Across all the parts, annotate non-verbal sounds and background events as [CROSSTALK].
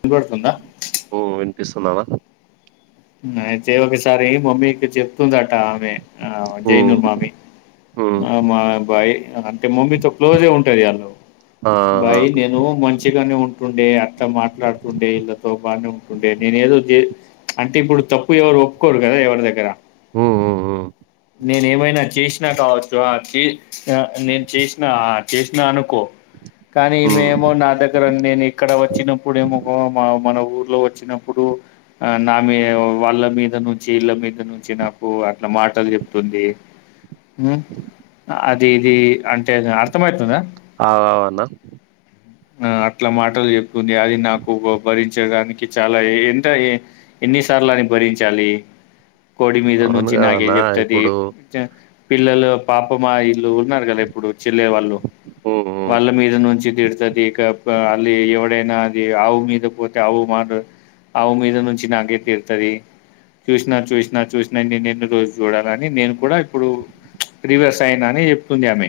వినపడుతుందా పిస్తున్నావా అయితే వకసారి మమ్మీకి చెప్ తుందట ఆమె జైను హ్మ్. మామి హ్మ్. మా అబ్బాయి అన్ అంటే మమ్మీతో క్లోజ్గ ఉంటది వాళ్ళు ఆ! ఆ! బై నేను మంచిగానే ఉం ఉంటుండే అట్ల మాట్లాడుతుండే ఇళ్ళతో బానే ఉంటుండే నేను ఏదో జే అంటే ఇప్పుడు తప్పు ఎవరు ఒప్పుకోరు కదా ఎవరి దగ్గర హు హు ఉ నేను ఏమైనా చేసినా కావచ్చు. చే నేను చేసినా చేసినా అనుకో కానీ హ్మ్. ఈమేమో హ్మ్. నా దగ్గర నేను ఇక్కడ వచ్చినప్పుడుమో హో మ మన ఊరు లో వచ్చినప్పుడు అ నా మీ వాళ్ళ మీద నుంచి ఇళ్ళ మీద నుంచి నాకు అట్లా మాటలు చెప్తుంది హు హా అది ఇది అంటే అర్థమవుతదా ఆ అవున ఆ అట్ల మాటలు చెప్ ది నాకుబరి చేడానికి చాలా ఎంటయి ఎన్నిసార్లు అని భరించాలి. కోడి మీద అవును నుంచి నాగే గదన్నా! చెప్తది ఇప్పుడు పిల్లలు పాపమ ఇ ఉన్నారు కదా ఇప్పుడు చెల్ల వాళ్ళు హ్మ్. హ్మ్. వాళ్ళ మీద నుంచి తిడుతది. కప ఇ ఎప్పుడైనా అది ఆవు మీద పోతే ఆవు మాట ఆవు మీద నుంచి నాక్ అగే తిరుతది చూసినా చూసినా చూసినా నేనున్న రోజు చూడాలని నేను కూడా ఇప్పుడు ప్రివర్స్ అయిన అని చెప్తుంది ఆమె.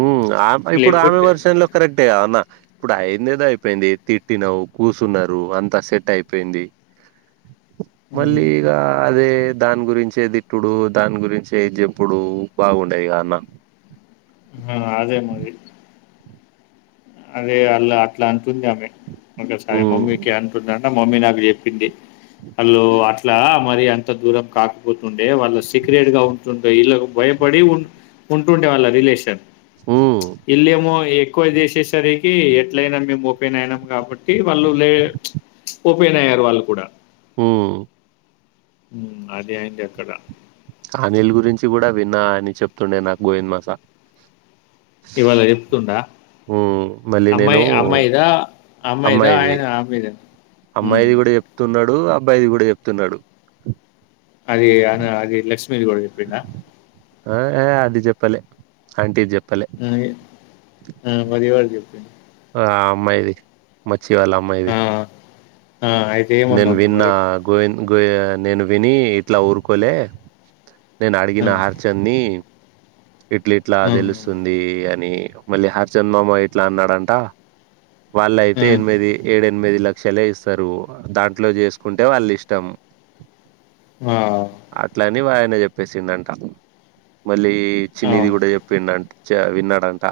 ఊ ఆమె ఇప్పుడు ఆమె లేకపోతే వర్షన్ లో కరెక్టే కాదన్ ఇప్పుడు అయిందేదో అయిపోయింది. తిట్టినవు కూచున్నారు. అంత సెట్ అయిపోయింది. మళ్ళీ ఈగా అదే దాని గురించేదిట్టుడు దాని గురించే జెప్పుడు బాగుండేది కా అన్న ఆ అదే మరి అదే అలా అట్లా అంటుంది ఆమె ఒకసారి మమ్మీకి హ్మ్. అంటున్నాన్ మమ్మీ నాకు చెప్పింది. ఆళ్ళు అట్లా మరి అంత దూరం కాకపోతుండ్ అంటే వాళ్ళ సీక్రెట్ గా ఉంటుంటాయి ఇలాగ్ భయపడి ఉన్ ఉంటుండే వాళ్ళ రిలేషన్ హ్మ్. చుప్ ఇల్లేమో ఎక్ కో జెసెస్ [INAUDIBLE] సరికి ఎట్లయినా మేము ఓపెన్ అయినాం కాబట్టి వాళ్ళు లే ఓపెన్ అయ్యారు వాళ్ళు కూడా హుమ్ ఉమ్ అదే అయింది అక్కడ అనిల్ గురించి కూడా విన్నా అని చెప్తుండే నాకు గోవింద్ మాస ఇవాళ చెప్తుండా హ్మ్. మళ్ళీ నేను అమ్మాయి అమ్మాయిదా అమ్మాయిదా అమ్మాయిది ఆయన ఆమెద ఉమ్ డు అబ్బాయిది కూడా చెప్తున్నాడు. అది అన్న అది లక్ష్మిది కూడా చెప్పిండా? ఆ ఏ అది చెప్పలే అంటీది చెప్ ఉ ఉ పదివాడు చెప్పిండు ఆ అమ్మాయిది మచ్చి వాళ్ళ అమ్మాయిది ఆ ఆ అయితే నేను ఏమన్నావు నువ్వు విన్నా మరి గోవింద్ గోయె నేను విని ఇట్లా ఊరుకోలే నేను ఆ అడిగిన హరి చంద్ ని ఇట్ల ఇట్లా హ్మ్ తెలుస్తుంది అన్ ని మళ్ళీ హరిచంద్ మామ ఇట్లా అన్నాడంట వాళ్ళ అయితే హ్మ్ ఎనిమిది ఏడె ఎన్ ఎనిమిది లక్షలే ఇస్తరు దాంట్లో చేసుకుంటే వళ్ళీ ఇష్టం. ఆ అని ఆయన చెప్పేసిండ అంట మళ్ళీ చిన్నిది అవును కూడా చెప్పిందంట చ విన్నారంట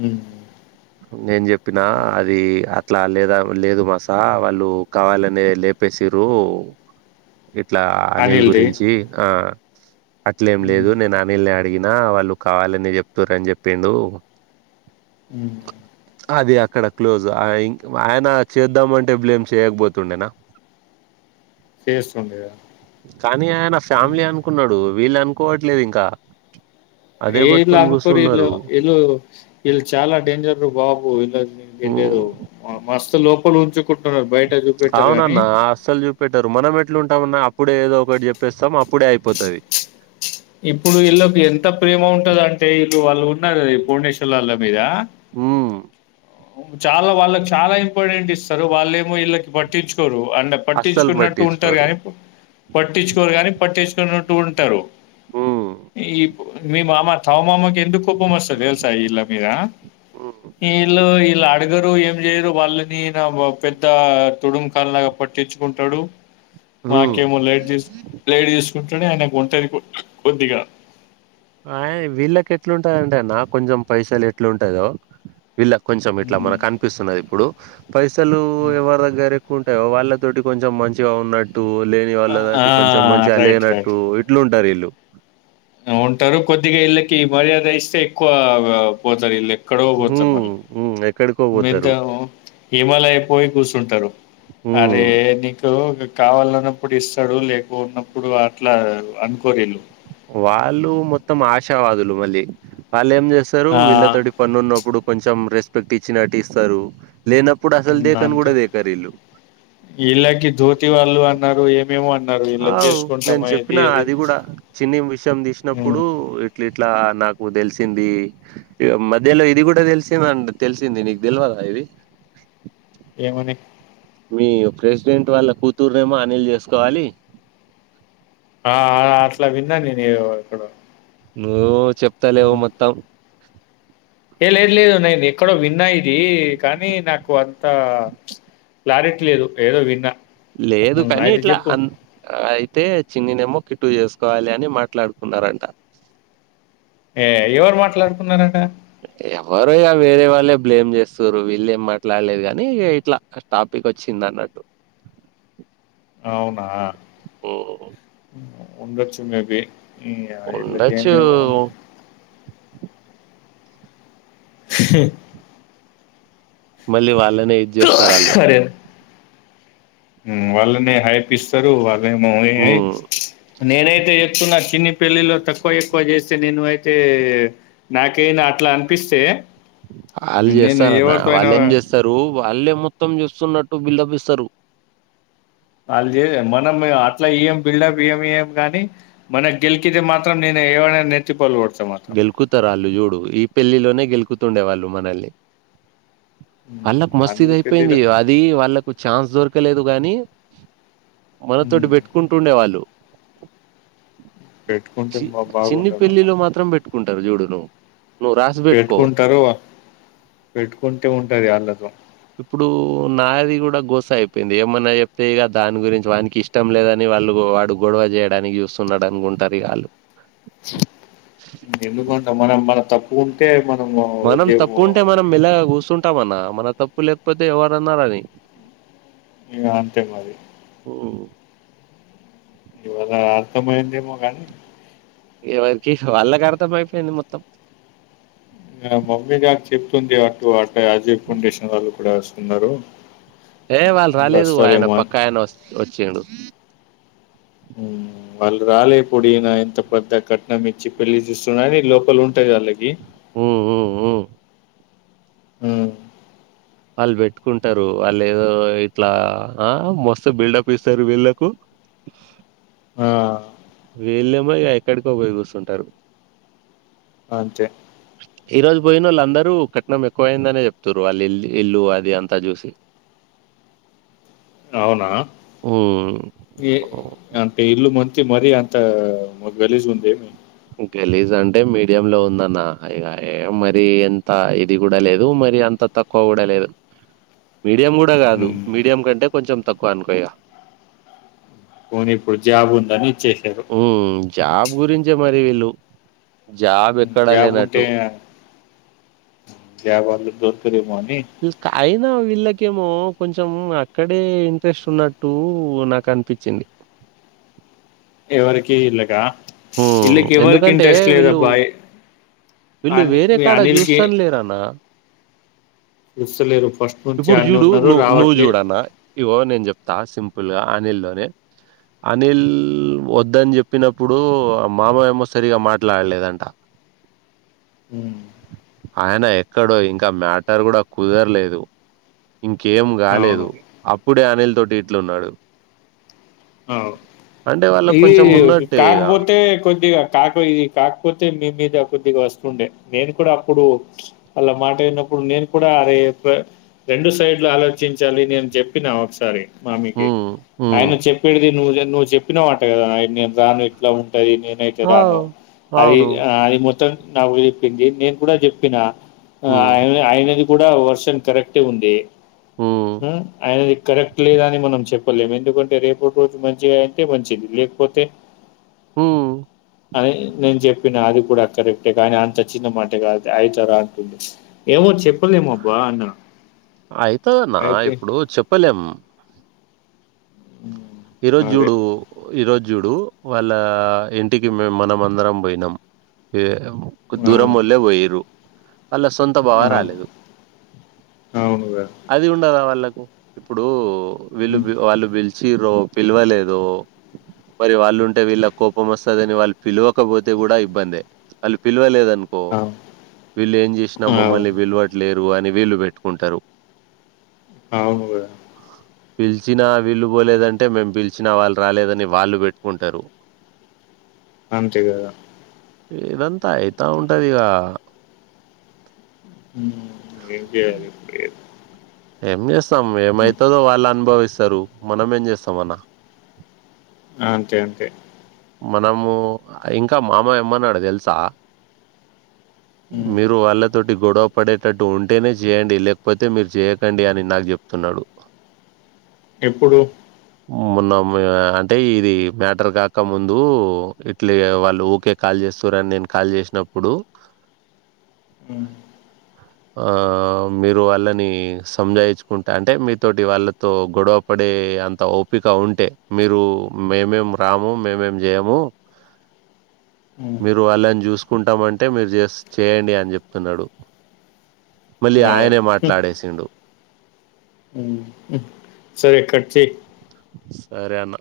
హ్మ్ నేను చెప్పిన అది అహ్ అట్లా లేదా లేదు మాసా వాళ్ళు కావాలనే లేపేసిరు ఇట్లా అనీల్ అనిల్ది గురించి ఆ అట్లే ఏం హ్మ్ లేదు వెళ్లి అడిగినా వాళ్ళు కావాలని చేతుర్రు అని చెప్పిండు ఉహు అది అక్కడ క్లోజ్ అయి ఆయన చేద్దామంటే బ్లేమ్ చేయకపోతుండేనా? చేస్తుండే కదా కానీ ఆయన హ్మ్ ఫ్యామిలీ అనుకున్నడు వీళ్ళ అనుకోం లేదు ఇంకా అదే ఏ ఇల్లు బట్టుకొని అనుకోరిల్లు గూసున్నారు. ఇల్లు ఇల్లు చాలా డేంజర్ రో బాబు ఉ ఇల్లది డేంజర్ మస్తు లో పొలం చేకూ అవున అన్న అస్సలు చూపెట్టారు మనం ఎట్లు ఉంటామన్న అప్పుడే ఏదో ఒకటి చెప్పేస్తాము అప్పుడే అయిపోతంది ఇప్పుడు వీళ్ళకి ఎంత ప్రేమ ఉంటది అంటే వీళ్ళు వాళ్ళు ఉన్నారు పుర్ణేశ్వర్ వాళ్ళ మీద ఉహు చాలా వాళ్ళకి చాలా ఇంపార్టెంట్ ఇస్తారు వాళ్ళేమో వీళ్ళకి పట్టించుకోరు అంట అస్సలు పట్టించుకున్నట్టు ఉంటారు పట్టించుకోరు. గాని పట్టించుకోరు కాని పట్టించుకున్నట్టు ఉంటారు హ్మ్ ఈ మీ మామ తవ మామకు ఎందుకు కోపం వస్తది తెలుసా విళ్ళ మీదా హ్మ్ వీళ్ళు ఇలా అడగరు ఏం చేయరు వాళ్ళని నా పెద్ద తుడుంకాండలాగా పట్టించుకుంటాడు హ్మ్. మాకేమో లైట్ తీసి లైట్ తీసి పుట్టు డే ఆయనకి ఒంటరి పు కొద్దిగా ఆ వీళ్ళకి ఎట్లుంటదంటే అన్న కొంచెం పైసలు ఎట్లుంటాందో వీళ్ళ కొంచెం ఇట్లా మనకు అనిపిస్తున్నది ఇప్పుడు పైసలు ఎవరి దగ్గరే ఎ కుంటదా వాళ్ళతోటి కొంచెం మంచిగా ఉన్నట్టు లేని వాళ్ళ ఆ దట్టి కొంచెం మంచిగా అ రైట్ రైట్ లేనట్టు ఇట్లు ఉంటారు వీల్లుు ఉంటారు కొద్దిగా ఇళ్ళకి ఈ మర్యాద ఇస్తే ఎక్కువ పోతారు ఇళ్లకి సుబు ఉహు మిద్దము హిమాలయ పోయి కూసుంటరు హ్మ్ అరే నీకు కావాలన్నప్పుడు ఇస్తాడు లేక ఉన్నప్పుడు అట్లా అనుకోరు వీళ్ళు వాళ్ళు మొత్తం ఆ విషవాదులు మళ్లీ ఇల్లు ఏం చేస్తారు ఆ వీళ్ళ తోటి పని ఉన్నప్పుడు కొంచెం రెస్పెక్ట్ ఇచ్చినటు ఇస్తారు లేనప్పుడు హు అసలు దేకను అంతే కూడా దేకరు ఈళ్ళు ఇలాకి జ్యోతి వాళ్ళు అన్నారు ఏ అవు నేను చెప్పిన అది కూడా చిన్ని విషయం తీసినప్పుడు ఇట్ల ఇట్లా నాకు తెలిసింది మధ్యలో ఇది కూడా తెలిసింద అం తెలిసింది నీకు తెల్వాలా ఇది ఏమని మీ ప్రెసిడెంట్ వాళ్ళ కూతుర్నేమో అనిల్ చేసుకోవాలి. ఆ ఆ అట్లా విన్న నేను. ఏదో ఎక్కడో. నువ్వు చెప్తలెవు మొత్తం. ఏ లేద్ లేదు. నేన్ ఎక్కడో విన్నా ఇ దీ కానీ నాకు కు అంత క్లారిటీ లేదు. ఏదో విన్నా. లేదు కానీ అయితే ఇట్లా చెప్పు అన్ ఐ యితే చిన్నినేమో కిట్టు చేసుకోవాలి అని మాట్లాడుకున్నారంట. ఏ ఎవరు మాట్లాడుకున్నారట? ఎవరో య వేరే వాళ్ళే బ్లేమ్ చేస్తుర్రు. వీల్లేం మాట్లాడలేదు కానీ, ఇగ ఇట్ల టాపికొచ్చింది అన్నట్టు. అవునా! ఓ ఉండచ్చు మే బి ఈ య ఇట్ల ఉండొచ్చు చేయంగనే బావుండు. స మల్లి వాళ్ళన్ నె ఇద్ చేస్తారాళ్ళు. మ్మ్ వాళ్ళనె హైప్ ఇస్తారు. వాళ్ రేమో, ఏ ఐ హ్మ్. నేనైతే చెప్తున్నా చిన్ని పెళ్ళిలో తక్కువ ఎక్కువ చేస్తే, నేను అయితే నాకైనా అట్ల అనిపిస్తే, ఆళ్ నేను చేస్తారనా? ఎవరితో అయినా వాళ్లేం చేస్తారు, వాళ్ళే మొత్తం చూస్తున్నట్టు బిల్డప్ ఇస్ సరు వాళ్ చేస మనం ఇగ అట్లా ఇయ్యం. బిల్డప్ ఇయ్యం ఇయ్యం కాని, మనక్ గెలికితే మాత్రం, నేను ఎవరైనా గాని నెత్తి పగలగొడ గెలుకుతారు ఆళ్ళు చూడు. ఈ పెళ్ళిలోనే గెలుకుత్ తుండేవాళ్ళు మనల్ని. హ్మ్. వాళ్ళకు మస్త్ అనిల్ ఇదైపోయింది. పెళ్ళిలో అది వాళ్ళకు ఛాన్స్ దొరకలేదు గానీ, మనతోటి హ్మ్. పెట్టుకుంటుండే వాళ్ళు పెట్టుకుంటే బా బాగుండద్ మళ్ళా. కుంటారు. చూడు నువు పెట్టుకుంటారు. పెట్టుకుంటే, ఉంటది వాళ్ళతో. ఇప్పుడు నాది కూడా గొస్స అయిపోయింది. ఏమన్నా చెప్తే ఇగ దాని గురించి వానికి ఇష్టం లేదని వాళ్ళు వాడు గొడవ చేయడానికి చూస్తున్నాడు అనుకుంటారు ఇగ వాళ్ళు. ఇంకెందుకంటావ్? మనం మన తప్ కొంతె మనం తప్పు ఉంటే, మనం మెల్లగా కూసున్ టామన, మన తప్పు లేకపోతే, ఎవరన్నా రాని. ఇక అంతే అది ఓ ఇవా అర్ తమైంది మ కానీ ఎవరికి వాళ్ళ కర్తం అయిపోయింది మొత్తం మమ్మీ గారి చెప్తుంది అటు అటు అజయ్ ఫౌండేషన్ వాళ్ళ కూడాస్తు ఉన్నారు ఏ వాళ్ళు రాలేదు ఆయన పక్కా ఆయన వ వచ్చడు వాళ్ళు రాలే పొడి ఈయన ఇంత పెద్ద కట్నం ఇచ్చి పెళ్లి చూస్తున్నాని లోపల ఉంట ట్టాలకి హ్మ్. హ్మ్. హ్మ్. ఆ వాళ్ళు పెట్టుకుంటారు వాళ్ళు ఏదో ఇట్లా ఆ మస్తు బిల్డప్ ఇస్తారు వీళ్ళలకు ఆ వీళ్ళేమో ఇక ఎక్కడికో పోయి కుస్తుంటారు అంతే పోయిన వాళ్ళు అందరూ కట్నం ఎక్కువ అయిందనే చెప్తారు వాళ్ళు ఇల్ ఇల్లు అది అంతా చూసి అవునా హ్మ్. ఏ అంతే ఇల్ మధ్య మరీ అంత గలిసి ఉందేమి గలీజ్ అంటే మీడియం లో ఉందన్న మరి ఎంత ఇది కూడా లేదు మరి అంత తక్కువ కూడా లేదు మీడియం కూడా కాదు ఉమ్, మీడియం కంటే కొంచెం తకువాన్ కయా పోనీపొ జాబ్ ఉందాని ఉ జాబ్ గురించే మర వీళ్లుు జాబ్ ఉంటే జాబ్ వాళ్ళు గిరి మమ్ అయినా వీళ్ళకేమో కొంచం అక్కడే ఇంట్రెస్ట్ ఉన్నట్టు నాకు అనిపించింది ఎవరికి ఇల్లుగా ఎందుకంటే వీళ్ళు వీళ్ళు అని వేరే మీ కాడ అనిల్కి చూస్తాను లేరన్న పిలుస్తలేరు ఫస్ట్ నుంచి ఇప్పుడు ఆడనే చూడు ఉన్నారు నువ నువ్వు రావట్లే చూడనా ఇవో నేను చెప్తా సింపుల్ ల్గా అనిల్ లోనే అనిల్ వద్దని చెప్పినప్పుడు ఇప్పుడు మామ ఏమో సరిగా మాట్లాడలేదంట ఉమ్, ఆయన ఎక్కడో ఇంకా మ్యాటర్ కూడా కుదరలేదు ఇంకేం అవును కాలేదు అప్పుడే అనిల్ తోటి ఇట్లు ఉన్నాడు అంటే వాళ్ళకు కొంచెం ఉన్నట్ కకపోతే కొద్దిగా కాక ఇ కాకపోతే మీ మీద కొద్దిగా వస్తుండే నేను కూడా అప్పుడు అలా మాట్లాడినప్పుడు నేను కూడా అే రెండు సైడ్లు ఆలోచించాలి నేను చెప్పినా ఒకసారి మామకి హ్మ్. హ్మ్. ఆయన చెప్పేడుది నువ్వు నువ్వు చెప్పు చెప్పిన వట కదా నేను రాను ఇంట్లో ఉంటాను అని అరే నేనైతే ఆ! రాను అది అవును. ఆడికి మొత్తం నాకు చెప్పింది నేను కూడా చెప్పిన ఆ హ్మ్. ఆయన ఆయనది కూడా వర్షన్ కరెక్టే ఉంది హ్మ్. ఉ అయనది కరెక్ట్ లేదని మనం చెప్పి చెప్పలేము ఎందుకంటే రేపటి రోజు మంచిగా అందుకే వచ్చింది లేకపోతే హ్మ్. అనే నేను చెప్ప చెప్పిన అది కూడా కరెక్టే కానీ అంత చిన్న మాట కాదు అవుతుందా ఏమో చెప్పలేమ అబ్బా అన్న అయితదన్న అయితే ఇప్పుడు చెప్పలేం హ్మ్. ఈరోజు అదే చూడు ఈరోజు జుడు వాళ్ళ ఇంటికి మేము మనం అందరం పోయినాం ఆ! దూరం వెళ్లే పోయిండ్రు వాళ్ళ సొంత బావ ఆ! రాలేదు అవును గదా! అది ఉండదా వాళ్ళకు ఇప్పుడు వీలు హ్మ్. పిలువలే వాళ్ళు పిలిచి ఇచ్చిండ్రు పిలవలేదు మరి వాళ్ళు ఉంటే వీళ్ళ కోపం వస్తదని వాళ్ళు పిలవకపోతే కూడా ఇబ్బంది వాళ్ళు పిలవలేదని పో అవు వీళ్ళు ఏం చేసినా అవును. మమ్మల్ని పిలవట్లేదు వాళ్లు వీళ్లు పెట్టుకుంటారు అవును కదా పిలిచినా వీళ్లు పోలేదండి అంటే మేము పిలిచినా వాళ్ళు రాలేదని వాళ్ళు పెట్టుకుంటారు అంతే కదా ఇదంతా అయితా ఉంటది ఇక ఏం చేయాలి ఏం చేస్తాం చూస్తాం హ్మ్. ఏమవుతుందో వాళ్ళు అనుభవిస్తాం వస్తార మనమేం చేస్తామన్న అంతే అంతే మనము ఇంకా మామ ఏమన్నాడు తెలుసా హ్మ్. మీరు వాళ్ళతోటి గొడవ పడేటట్టు ఉంటేనే చేయండి లేకపోతే మీరు చేయకండి అని నాకు చెప్తున్నాడు ఎప్పుడు మొన్న అంటే ఇది మ్యాటర్ కా క ముందు ఇట్లే వాళ్ళు ఓకే కాల్ చేస్తుర్రన్ని నేను కాల్ చేసినప్పుడు ఉమ్ ఆ మీరు వాళ్ళని సంజాయించుకుంట అంటే మీతోటి వాళ్ళతో గొడవ పడే అంత ఓపిక ఉంటే మీరు మేమేం రాము మేమేం జెయము హ్మ్. మీరు అలాం జూస్ కుంటమంటే మీరు చేస్ చేయండి అని చెప్తున్నాడు మళ్ళీ ఆయనే మాట్లాడేసిండు ఉమ్ సరే కట్చెయ్ సరే అన్న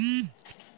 హ